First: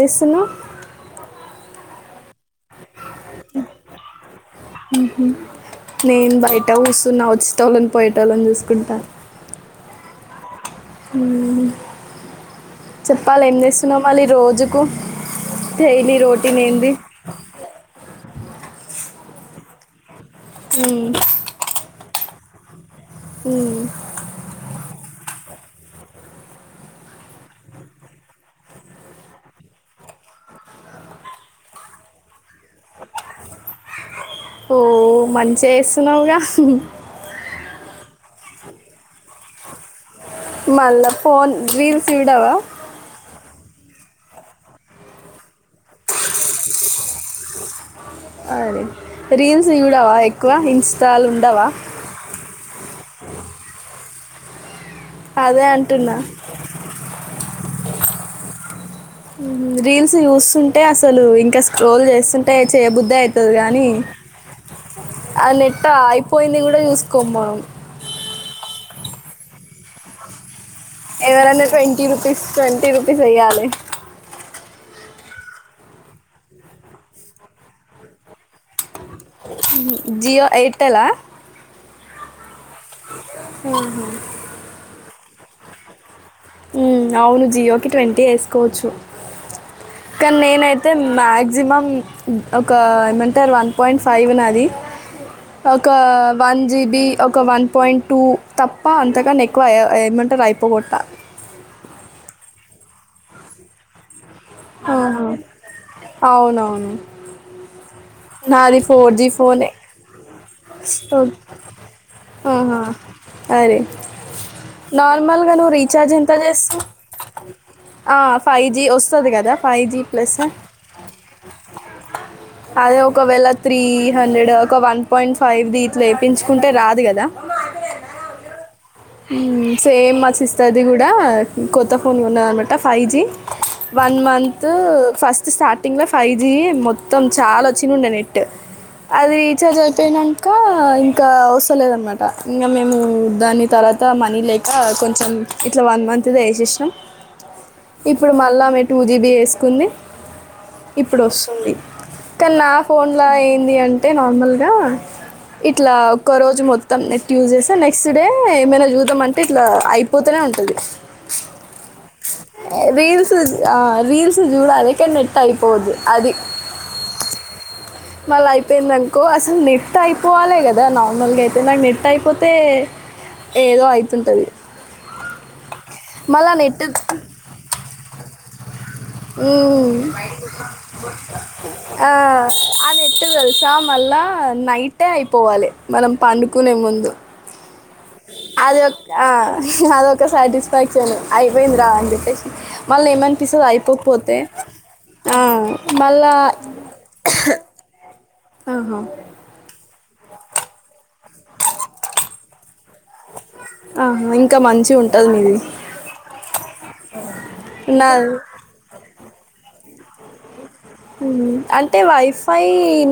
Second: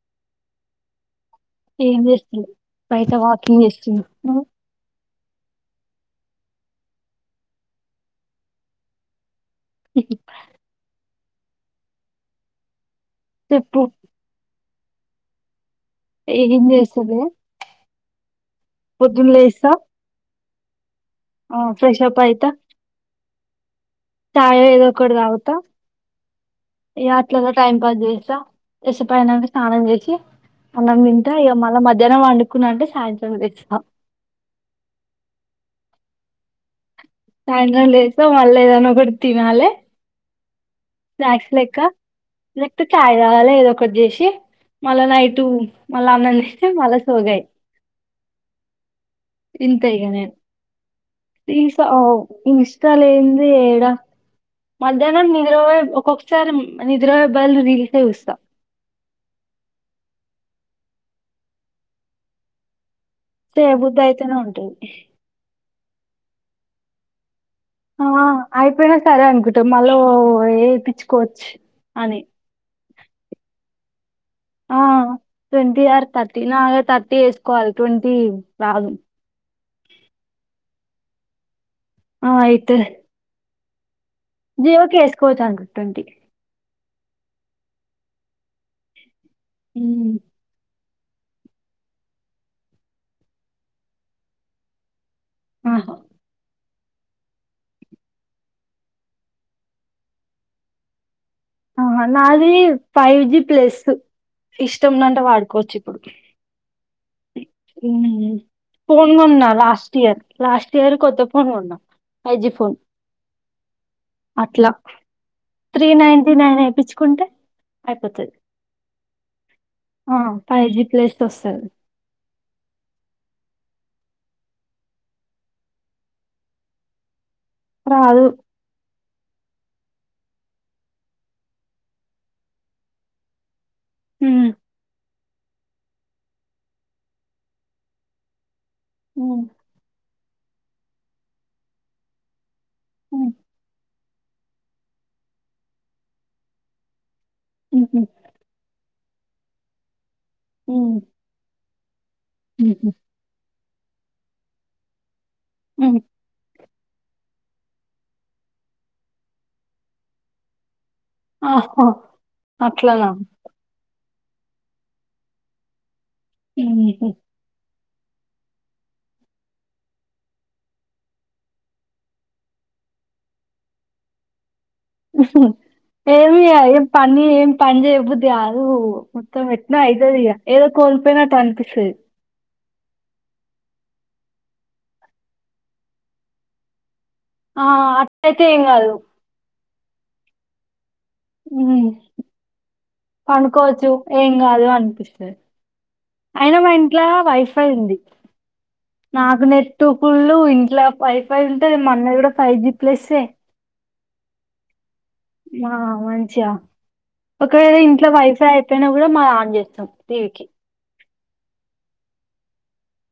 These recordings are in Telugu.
ఎచెస్తున్నవ్ ఏం చేస్తుంది బైటా వాకింగ్ చేస్తుంది నేను బయట కూస్తున్న వచ్చిటోతళ్ళని పోయేటళ్ళని చూసుకుంటాను ఇ చెప్పాల ఏం చెప్పు చేస్తున్నాం వాళ్ళీ ఈ రోజుకు డైలి రోటీన్ ఎంది పొద్దునలేసా ఉ ఆ ఫ్రెషఅప్ ఆయితా ఉ చాయ్ ఏదో ఒక్కటి తాగుత ఈ అట్లలా టైం పాస్ చేస్తా కాసేపు అయినాక స్నానం చేసి అన్నం తింటా ఇక మళ్ళీ మధ్యాహ్నం పడుకున్నా అంటే సాయంత్రం లేస్తా ఓ మంచిగా చేస్తున్నావుగా సాయంత్రం లేస్తా మళ్ళీ ఏదనా ఒకటి తినాలి మళ్ళా ఫోన్ స్నాక్స్ లెక్కా రీల్స్ చూడవా లేకపోతే చాయ్ తగలే ఏదో ఒ ఒకటి చేసి మళ్ళా నైటు మళ్ళా అన్నం మళ్ళా సోగాయి అరే రీల్స్ ఇంతే ఇక చూడవా నేను ఎక్కువ ఇన్స్టాలో ఉండవా ఇష్టాలో ఏదే ఏడా మధ్యాహ్నం నిద్ర అదే అంటున్నా ఒక్కొక్కసారి నిద్ర వాళ్ల రీల్స్ చూస్తా రీల్స్ చూస్తుంటే అసలు ఇంకా స్క్రోల్ చేస్తుంటే చేయబుద్దు అదే అవుతుంది కానీ చేయబుద్ధి అయితేనే ఉంటది ఆ నెట్ అయిపోయిందిని కూడా చూసుకో మనము ఆ అయిపోయినా సరే అనుకుంటా మళ ఏ ఎవరన్నా ట్వంటీ రూపీస్ ట్వంటీ రూపీస్ ఎయ్యాలి ఆ ట్వంటీ ఆర్ థర్టీ నాగా థర్టీ వేసుకోవాలి ట్వంటీ రాదు జియో ఎయిర్టెల ఆ ఎయిర్టెల్ ఆహ జియోకి వేసుకోవచ్చు అనుకుంటా ట్వంటీ ఉ అవును జియో కి ట్వంటీ వేసుకోవచ్చు కానీ నేనైతే అయితే మాక్సిమం ఒక ఏమంటారు వన్ పాయింట్ ఫైవ్ అది ఒక ఆహా వన్ జీబి ఒక వన్ పాయింట్ టూ తప్ప అంతగాని ఎక్కువ ఏమంటారు అయిపోగట్ట అనీ ఫైవ్ జి ప్లస్ ఇష్టంము ఉన్నంత ఆహా. వాడుకోవచ్చు ఇప్పుడు అవునవును నాది ఫోన్ ఫోర్ జీ కోన్నా ఫోనే లాస్ట్ ఇయర్ లాస్ట్ ఇయర్ కొత్త ఓ- ఫోన్ ఉన్నా ఫైవ్ జి ఫోన్ ఆహా. అరే అట్లా నార్మల్ నువ్వు త్రీ రీఛార్జ్ ఎంత నైన్టీ నైన్ చేస్తావ్ వేయించుకుంటే అయిపోతది ఫైవ్ జి వ వస్తుంది కదా five G plus five G plus వస్తది అదే ఒకవేళ త్రీ హండ్రెడ్ ఒక వన్ పాయింట్ ఫైవ్ ది ఇట్ వేయిచుకుంటే రాదు కదా రాదు సేమ్ మా సిస్టర్ ని కూడా కొత్త ఫోన్ కొన్నదన్నమాట five G one మంతంత్ first starting లో ఫైవ్ జి మొత్తం చాలా వ చినండే నెట్ అది రీచార్జ్ అయిపోయినా ఇంకా ఇంకా అవసరం లేదనమాట ఇంకా మేము దాన్ని తర్వాత మనీ లేక కొంచెం ఇట్లా వన్ మంత్ వేసేసిన ఇప్పుడు మళ్ళా ఆమే టూ జీబి వేసుకుంది ఇప్పుడు వస్తుంది కానీ నా ఫోన్లా ఏంది అంటే అంటే నార్మల్ గా ఇట్లా ఒ రోజు మొత్తం నెట్ యూజు చేస్తే నెక్స్ట్ డే ఏమైనా చూద్దాం అంటే ఇట్లా అయిపోతనే ఉంటది ఆహా అట్లనా రీల్స్ ఆ రీల్స్ చూడాలి నెట్ అయిపోద్ది ఉ హు మళ్ళీ అయిపోయిందనుకో అసలు నెట్ అయిపోవాలి కదా నార్మల్గా అయితే నాకు నెట్ అయిపోతే ఏదో అయితుంటది ఏమి ఏ నెట్ పని ఏ పని చెయ్య బుద్ధి కాదు మొత్తం ఎట్న అవుతుంది ఇగా ఏదో కోల్పోయిన అటు అనిపిస్తుంది అ ఎట్ట తెలుసా మళ్ళా నైటే అయిపోవాలి మనం పండుకునే ముందు ఆ అట్లా అయితే ఏం కాదు ఆ, అదొ ఒక సాటిస్ఫాక్షన్ స అయిపోయిందిరా అని చెప్పేసి మళ్ళీ ఏమనిపిస్తుంది పనుకోవచ్చు ఏం అయిపోకపోతే కాదు అనిపిస్తది మళ్ళా అయినా మా ఇంట్లో వైఫై ఉంది ఆహా ఒక్కొళ్ళు ఇంట్లా వైఫై ఉంటుది మన్న కూడా ఫైవ్ జి ప్లస్ ఆ ఇంకా మంచి ఉంటు ఆ మంచిగా ఒకవేళ నా ఇంట్లో వైఫై అయిపోయినా కూడా మా ప చేస్తాం టీవీకి అంటే వైఫై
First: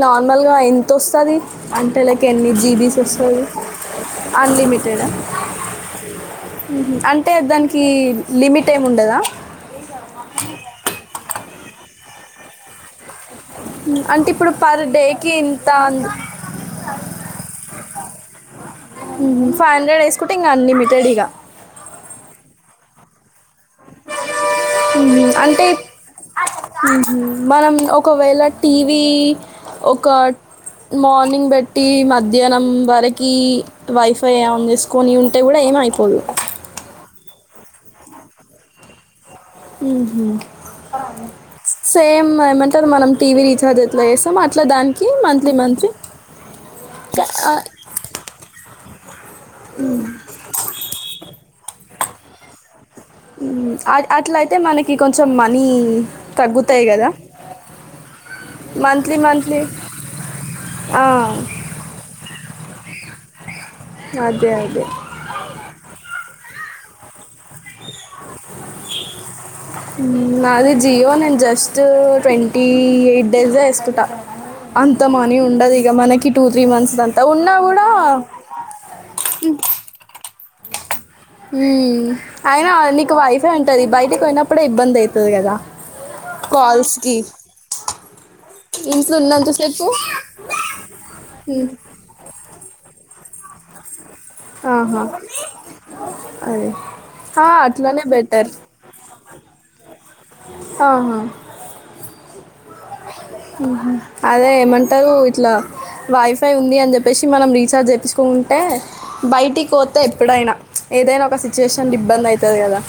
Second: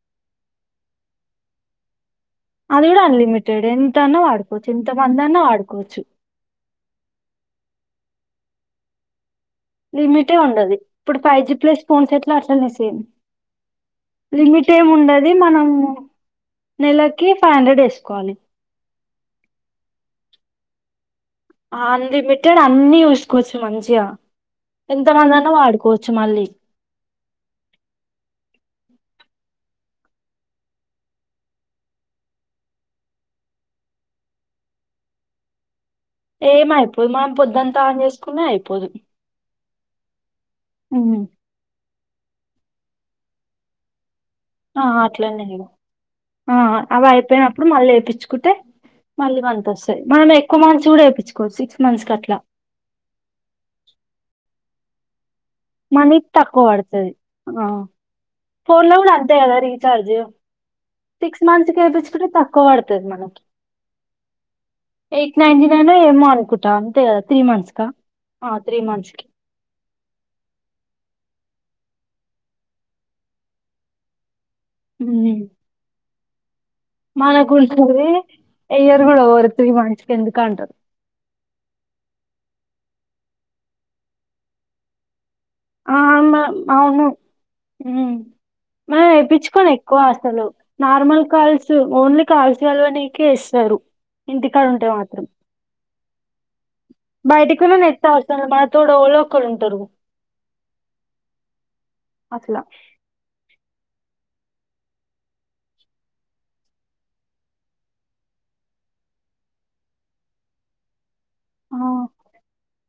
నార్మల్గా ఎంతొస్తుది అంటే లైక్ కెన్ని అది జీబీ కూడా సెస్ల్ అన్లిమిటెడ్ ఎంత అన్నా వాడుకోవచ్చు ఎంత అన్లిమిటెడ్ మంది అన్నా వాడుకోవచ్చు అంటే దానికి లిమిట్ ఏమిండదా లిమిటే ఉండదు ఇప్పుడు ఫైవ్ జి ప్లస్ ఫోన్స్ ఎట్లా అడసలుని సేంది ఉమ్, అంటే ఇప్పుడు లిమిట్ పర్ ఏమి ఉండది డేకి ఇంత మనము నెలకి ఫైవ్ హండ్రెడ్ వేసుకోవాలి ఫైవ్ హండ్రెడ్ వేసుకుంటే ఇంకా అన్లిమిటెడ్ ఇక అన్లిమిటెడ్ అన్నిీ చూసుకోవచ్చు మంచిగా ఎంత మంది అన్నా అంటే వాడుకోవచ్చు మళ్ళీ మనం ఒకవేళ టీవీ ఒక మార్నింగ్ బట్టి మధ్యాహ్నం వరకి వైఫై ఆన్ చేసుకుొని ఉంటే కూడా ఏమవుతుంది ఏమ అయిపోదు మం పొద్దుంతా ఆన్ చేసుకునే అయిపోదు ఉమ్. సేమ్ ఏమంటారు మనం టీవీ రీచార్జ్ ఎట్లా అట్లా ఆ, దానికి అట్లనే మంత్లీ ఇగ మంత్లీ ఆ అవ అయిపోయినప్పుడు మళ్ళీ వేయిించుకుంటే మళ్ళీ మంత వస్తాయి మనం ఎక్కువ మంత్స్ కూడా వేయించుకోవచ్చి సిక్స్ మంత్స్ కట్లా అ అట్లయితే మనకి కొంచెం కొంచం మనీ మనీ తక్కువ తగ్గుతాయి కదా పడుతది ఆ ఫోన్ లో ఉ మంత్లీ అంద ఎద మంత్లీ రిచార్జ సిక్స్ మంత్స్ వయిించుకుంటే తక్కువ పడుతుది మనకి అదే అదే ఎయిట్ నైన్టీ నాైన్ ఏ మ అన్కుటా అంత నాది జీవో నేం జస్ ట్వంటీ ఎయిట్ డేస్ వేసుకుంటా అంత మని ఉండదు ఇ మన మనకుంటుంది ఎయ్యరు కూడా రు త మనిషికి ఎందుకు అంటారు అయినా నీకు వైఫే ఉంటది బయటికి పోయినప్పుడే ఇబ్బంది అయి ఆ అ అవును ఏ ఇంట్లో పిచ్చుకోలే ఉన్నంతసేపు ఎక్కువ అసలు నార్మల్ మ్మ్, కాల్స్ ఓన్లీ కాల్స్ వెళ్లనీకి కీస్తారు ఆహా అదే ఆ, బయటికు అట్లానే నెట్ అవసరం లేదు బెటర్ మన తోటి ఎవరో ఒకరు ఉంటారు ఆహా అట్లా హు అదే ఏమంటారు ఇట్లా వైఫై ఉంది అని చెప్పేసి మనం రీఛార్జ్ చేపిచ్చుకోకుండా ఉంటే బయటికి పోతే ఎప్పుడైనా ఏదైనా ఒక ఆ సిచ్యువేషన్ ఇబ్బంది అయితది కదా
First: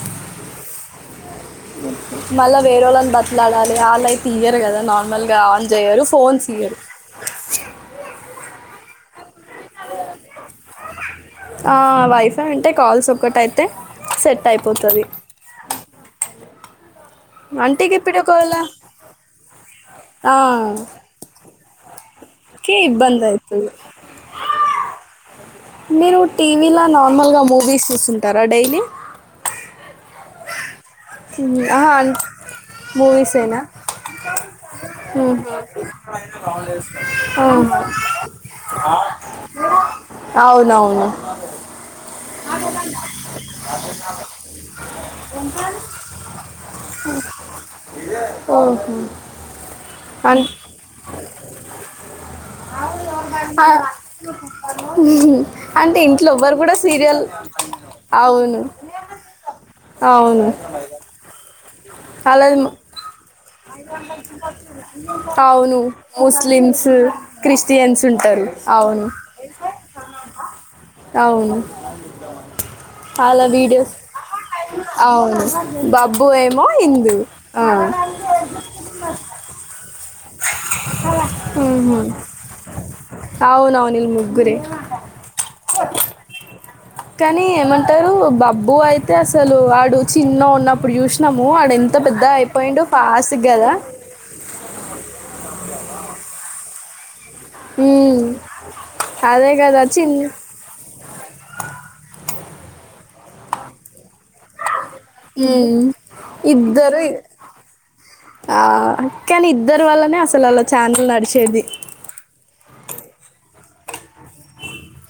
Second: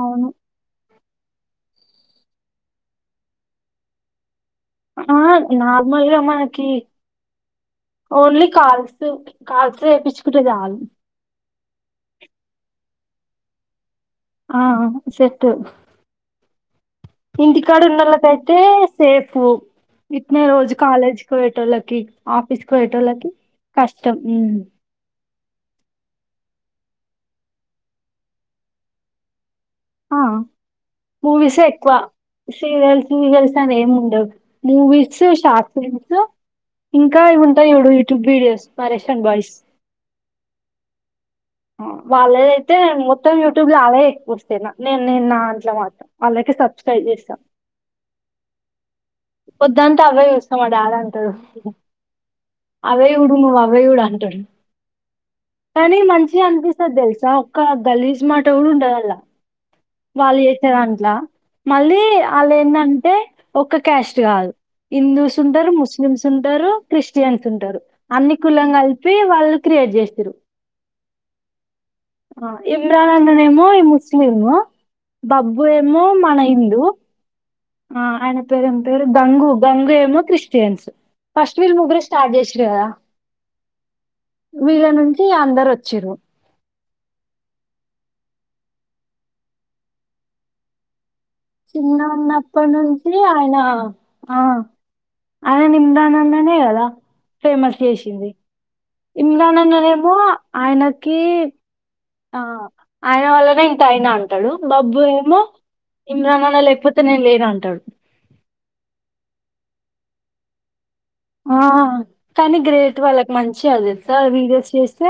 అవును మళ్ళా వేరే వాళ్ళని బతిలాడాలి ఆలెన తీయరు కదా ఆ నార్మల్ గా ఆన్ చేయరు నార్మల్ గా ఫోన్ మనకి ఇయరు ఓన్లీ కాల్స్ కాల్స్ కి ఏపిచ్చుకుంటే చాలు ఆ వైఫై ఉంటే కాల్స్ ఒక్కటైతే సెట్ ఆ అయిపోతుంది సెట్ ఇంటికాడ అంటే ఇక ఇప్పుడు ఒకవేళ ఉన్నళ్ళకయితే సేఫ్ ఆ, ఇట్నే రోజు కాలేజీకి పోయేటోళ్ళకి ఆఫీసుకి కి ఇబ్బంది పోయేటోళ్ళకి అవుతుంది కష్టం మీరు టీవీలో నార్మల్గా మూవీస్ చూస్తుంటారా డైలీ ఆ మూవీస్ అహా ఎక్కువ అ సీరియల్స్ సీరియల్స్ అని ఏమి ఉండవు మూవీస్ షార్ట్ ఫిలిమ్స్ ఇంకా ఉంటాయి చూడు యుట్యూబ్ విడియోస్ పరేషన్ బాయిస్ అవునవును వాళ్ళదైతే మొత్తం యూట్యూబ్ల వాళ్లేయే ఎక్కువ వస్తాయి నాకు నేను నేను నా దాంట్ల మాత్రం ఆళ్లకే సబ్స్క్రైబ్ చేస్తా ఓహో. పొద్దంతా అవే అన్- చూస్తా మా డాడి అంటాడు అవే చూడు నువ్వు ఆ, అవే చూడు అంటాడు అంటే కానీ ఇంట్లో మంచిగా ఎవ్వరు కూడా అనిపిస్తది సీరియల్ తెలుసా ఒక్క గలీజ్ మాట అవును కూడా ఉండదల్లా వాళ్ళు అవును చేసిన దాంట్లా మళ్ళీ అలా వాళ్ళ ఏందంటే ఒక్క క్యాస్ట్ కాదు హిందూస్ ఉంటారు అవును ముస్లిమ్స్ ఉంటారు ముస్లిమ్స్ క్రిస్టియన్స్ ఉంటారు క్రిస్టియన్స్ అన్ని ఉంటారు కులం అవును కలిపి వాళ్లు క్రియేట్ చేసిర్రు అవును ఇమ్రాన్ అలా అన్ననేనేమో ఈ వీడియోస్ ముస్లిం అవును బబ్బు ఏమో బబ్బు మన ఏమో హిందూ హిందువు ఆ ఆయన పేరు ఏం పేరు గంగు గంగు ఎ క్రిస్టియన్స్ ఫస్ట్ వీళ్లు ముగ్గురే మ్మ్. స్టార్ట్ చేసింరు కదా అవునవును వీళ్ళు ముగ్గురే వీళ్ళ నుంచి అందరు వచ్చిర్రు కానీ ఏమంటారు బబ్బు అయితే అసలు వాడు చిన్న ఉన్నప్పుడు చూష్ ము ఆడు ఎంత చిన్న పెద్దగా ఉన్నప్పటి అయిపోయిడు నుంచి ఫాస్ ఆయన గదా ఆ ఆయన ఇమ్రాన్ అన్ననే గదా ఉమ్ ఇమ్రాన్ అన్న నేమో ఆయనకి ఆ ఆయన వల్లనే ఇంత అయినాన్ అంటాడు బాబ్బు ఏమో మ్మ్. ఇమ్రాన్ అన్న లేకపోతే ఇద్దరు నేను లేను అంటాడు ఆ కానీ ఇద్దరు వల్లనే అసలు అల్ల ఛానల్ ఆ నడిచేది కానీ గ్రేట్ వాళ్ళకి మంచిగా తెలుసా వీడియోస్ చేస్తే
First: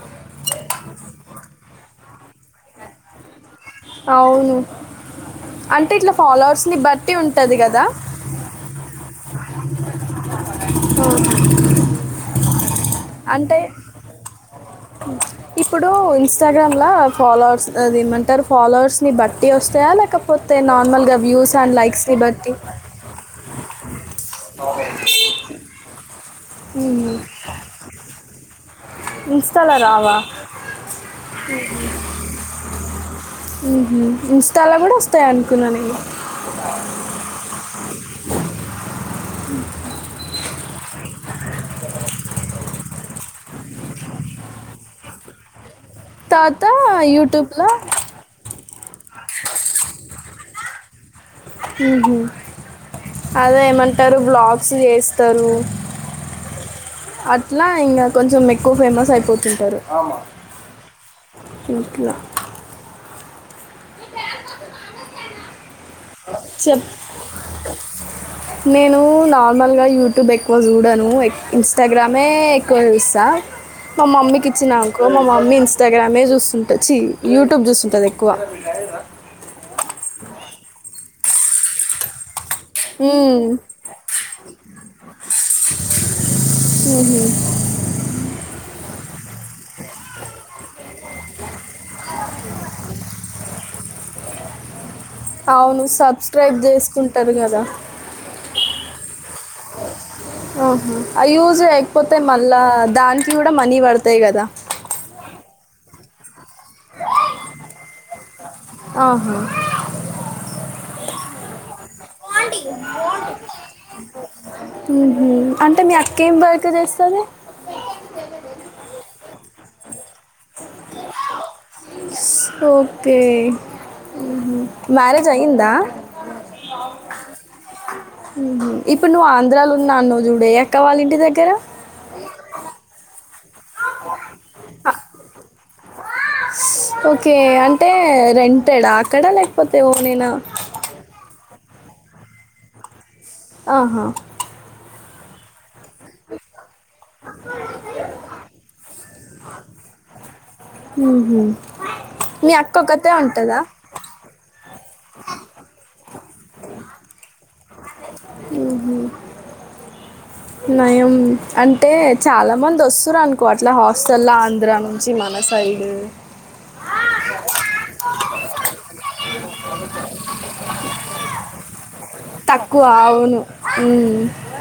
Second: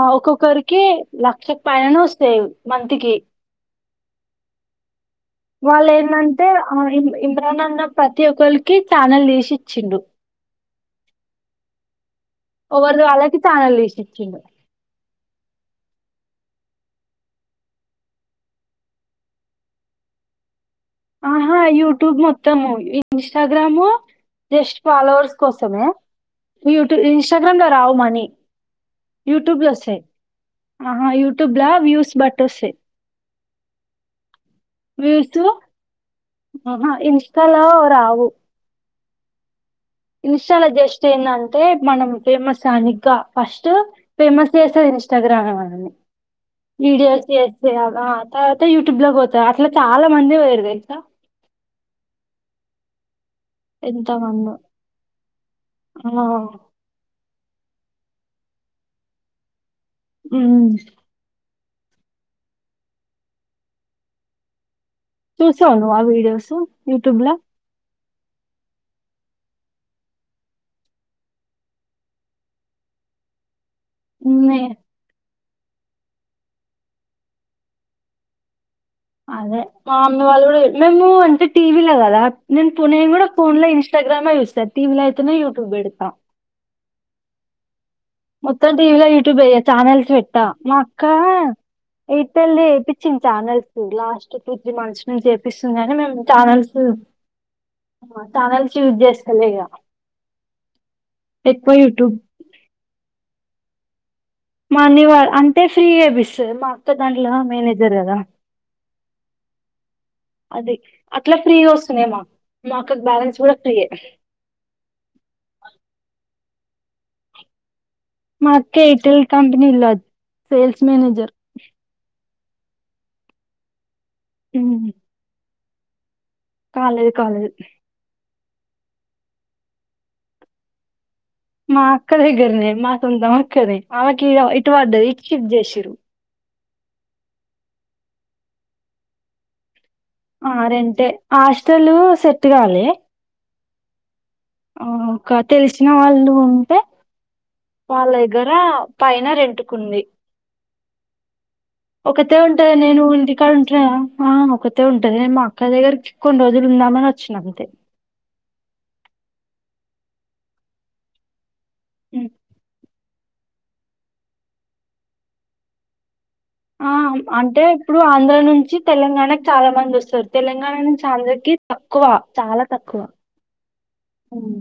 ఆ ఒక్కొక్కరికి లక్షకి పైననే వస్తాయి మంత్కి అవును వాళ్ళ అంటే ఇట్లా ఏందంటే ఫాలోవర్స్ని బట్టి ఉంటుంది ఇంద్రనన్న కదా అన్న ప్రతి ఒక్కరికి ఛానల్ తీసి ఇచ్చిడు ఆహా ఎవరిది వాళ్లకి ఛానల్ తీసి ఇచ్చిండు ఇప్పుడు ఇన్స్టాగ్రామ్లా ఫాలోవర్స్ అది ఏమంటారు ఫాలోవర్స్ని బట్టి వస్తాయా లేకపోతే అంటే నార్మల్ గా వ్యూస్ ఆహా! అండ్ లైక్స్ని యూట్యూబ్ బట్టి మొత్తము, ఇన్‌స్టాగ్రాము జస్ట్ ఫాలోవర్స్ కోసమే యూట్యూ ఇన్స్టాగ్రామ్ లో రావు మనీ యూట్యూబ్ ల ఇన్స్టాలో వస్తాయి రావా అహా యూట్యూబ్ల వ్యూస్ బట్టి వస్తాయి హుహు ఇన్స్టా లా కూడా వస్తాయి వ్యూసు అనుకున్నా నేను ఆహా ఇన్స్లా లో రావు ఇన్స్టాల జస్ట్ ఏందంటే మనం ఫేమస్ గానీకా ఫస్ట్ ఫేమస్ చేస్తది ఇన్స్టాగ్రామ్ తర్వాత వీడియోస్ యూట్యూబ్లో చేస్తే ఆ ఆ తర్వా యూట్యూబ్ లకు పోతారు అట్లా చాలా మంది పోయిరు తెలుసా ఉహు అదే ఏమంటారు ఎంతమందో బ్లాగ్స్ చేస్తారు ఆ అ ట్లా ఇంగా కొంచెం ఎక్కువ ఫేమస్ అయిపోతుంటారు ఉమ్ ఇట్లా చూసావా నువ్వు ఆ వీడియోస్ చెప్ యూట్యూబ్ల నేను నార్మల్గా యూట్యూబ్ ఎక్కువ చూడను ఇన్స్టాగ్రామే ఎక్కువ చూస్తా మా మమ్మీ కి నే ఇచ్చినా అనుకో మా మమ్మీ ఇన్స్టాగ్రామే జుస్తుంటది చి యూట్యూబ్ జూస్తుంటది ఎక్కువ అదే మా అమ్మీ వాళ్లు గుడా మేము అంటే టీవీలొ గదా నేను పునె కూడా మ్మ్. పోన్ లో ఇన్స్టగ్రామే జుస్తా టీవీలో అయితనే యూట్యూబ్ బెడతా ఊహు మొత్తం టీవీలో యూట్యూబే ఇగ ఛానల్స్ పెట్టా మా అక్క చిట్ తళ్లే ఏప్పిచ్చింది channels last two three months చేపిస్తుంది అవును గాని మేము సబ్స్క్రైబ్ ఛానల్సు చేసుకుంటారు కదా ఛానల్స్ యూజ్ జేస్ ఆహా అవి యూజ్ ఎక్కువ యూట్యూబ్ లేకపోతే మళ్లా దానికి కుడా మనీ పడు మనీ వా అంటే ఫ్రీ ఏబి తది మా అక్క దాంట్లో మేనేజర్ గదా ఆహా అది అట్లా ఫ్రీ వొస్ ఊ హూ అంటే మీ అక్కేం వ ర్క్ జేస్తదె మా అక్క [unintelligible] సేల్స్ మానేజర్ ఓకే ఉహు మ్యారేజ్ అయిందా కాలేదు కాలేదు ఉ హూ ఇప్పుడు నువ్ ఆంధ్రాలో ఉన్నా అన్నావ్ జూడు ఏ అక్క వాళ్ళింటి దగ్గ్ మా అక్క దగ్గరనే మా సొంతం అక్కదే ఆమెకి ఈ ఇటు పడ్డది ఇటు షిఫ్ట్ జేషిరు ఓకే అంటే రెంటేడా అక్కడా లేకపోతే ఓనేనా ఆస్టలూ సెట్ గాలే ఆహా ఆ ఇంక తెలిసిన వాళ్లు ఉంటే వాళ్ల దగ్గర పైన రెంటుకుంది మ్మ్హ. ఒకతే మీ ఉంటది అక్క నేను ఒకతే ఇంటి కాడా ఉంటుందా ఉంటున్న ఆ ఒక తే ఉంటది మా అక్క దగ్గరికి కొన్ని రోజులు ఉందామని వచ్చిన అంతే ఉహు నయం అంటే చాలా మంది వొస్ స్తురు అనుకో అట్లా హాస్టల్ల ఆంధ్రా నుంచి మన సైడు ఆ అంటే ఇప్పుడు ఆంధ్ర నుంచి తెలంగాణకి చాలా మంది వస్తారు తెలంగాణ నుంచి ఆంధ్రకి కి తక్కువ చాలా తక్కువ అవును మ్మ్. హుమ్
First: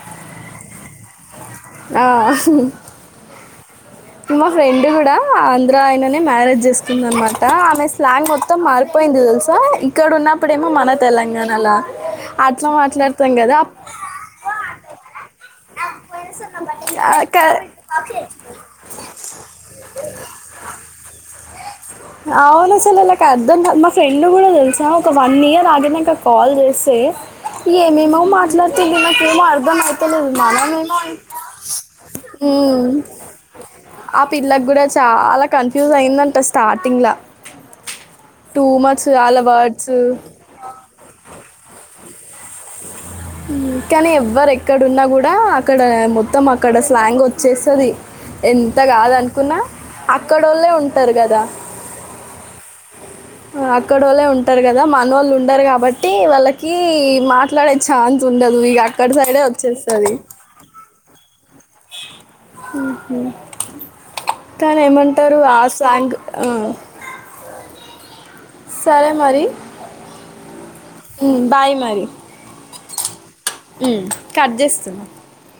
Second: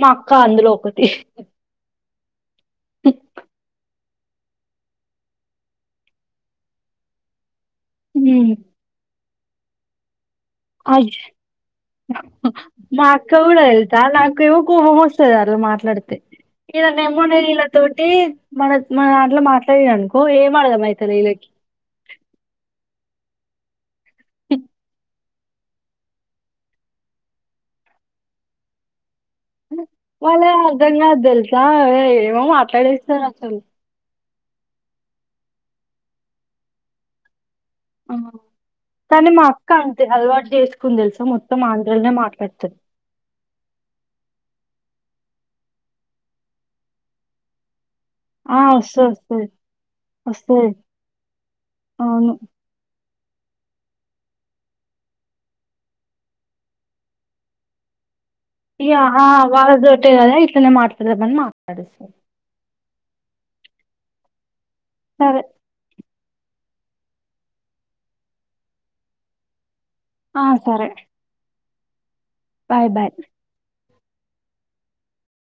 మా అక్క అందులో ఒకతి ఆ మా ఫ్రెండ్ గుడా ఆంధ్ర ఆయననే మ్యారేజ్ జేసుకుంది అనమాట ఆ ఆమె స్లాంగ్ మొత్తం మారిపోయింది దెలుసా ఇక్కడ ఉన్నప్పుడేమో మన అయ్ తెలంగాణలా అట్లా మా మాట్లాడతాం అక్క కదా గూడా దెల్సా నాకేమో కోపం వస్తది అట్ల మాట్లాడితే ఇగ ఆ, నేమో నేను క- ఇళ్ళతోటి మన మనదాంట్లో మాట్లాడిన అనుకో ఏం అర్దం అయ్యితది ఇళ్ళకి అవును అసలు వాళ్ళకి అర్థంకాద్ మా ఫ్రెండ్లు కూడా తెలుసా ఒక వన్ ఇయర్ ఆగినంక కాల్ జేస్తే ఏమేమో మాట్లాడుతుంది నాక్ ఏమో అర్దం అయితలేదు వాళ్ళేం అర్థం మనమేమో కాదు తెలుసా ఏ- ఏమో మ్ మాట్లాడేస్తారు అసలు ఆ పిల్లగ్గుడా చాలా కన్ఫ్యూజ్ అయిందంట స్టార్టింగ్ లా అ కానీ మా అక్క అంతే అలవాటు జేసుకుంది తెలుసా మొత్తం ఆంధ్రలొనే మాట్లాడతది కానీ ఎవ్వరు ఎక్కడున్నా కూడా అక్కడ మొత్తం అక్కడ స్లాంగ్ వచ్చేస్తది ఆ ఎంత వస్తది వస్తది గాదనుకున్నా అక్కడోల్లె వస్తది ఉంటరు గదా అవును ఆ అక్కడోల్లే ఉంటరు గదా మనోళ్లు ఉండరు కాబట్టి వాళ్ళకి మాట్లాడే ఛాన్ య్యహా వాళదోటే కదా ఇట్లనే మాట్లాడదామని మాట్లాడెస్తరు కానీ ఏమంటారు సరే ఆ స్లాంగ్ ఆ సరే మరి ఆ సరే మ్ బాయ్ మరి బాయ్ బాయ్ మ్ కట్ చేస్తున్నా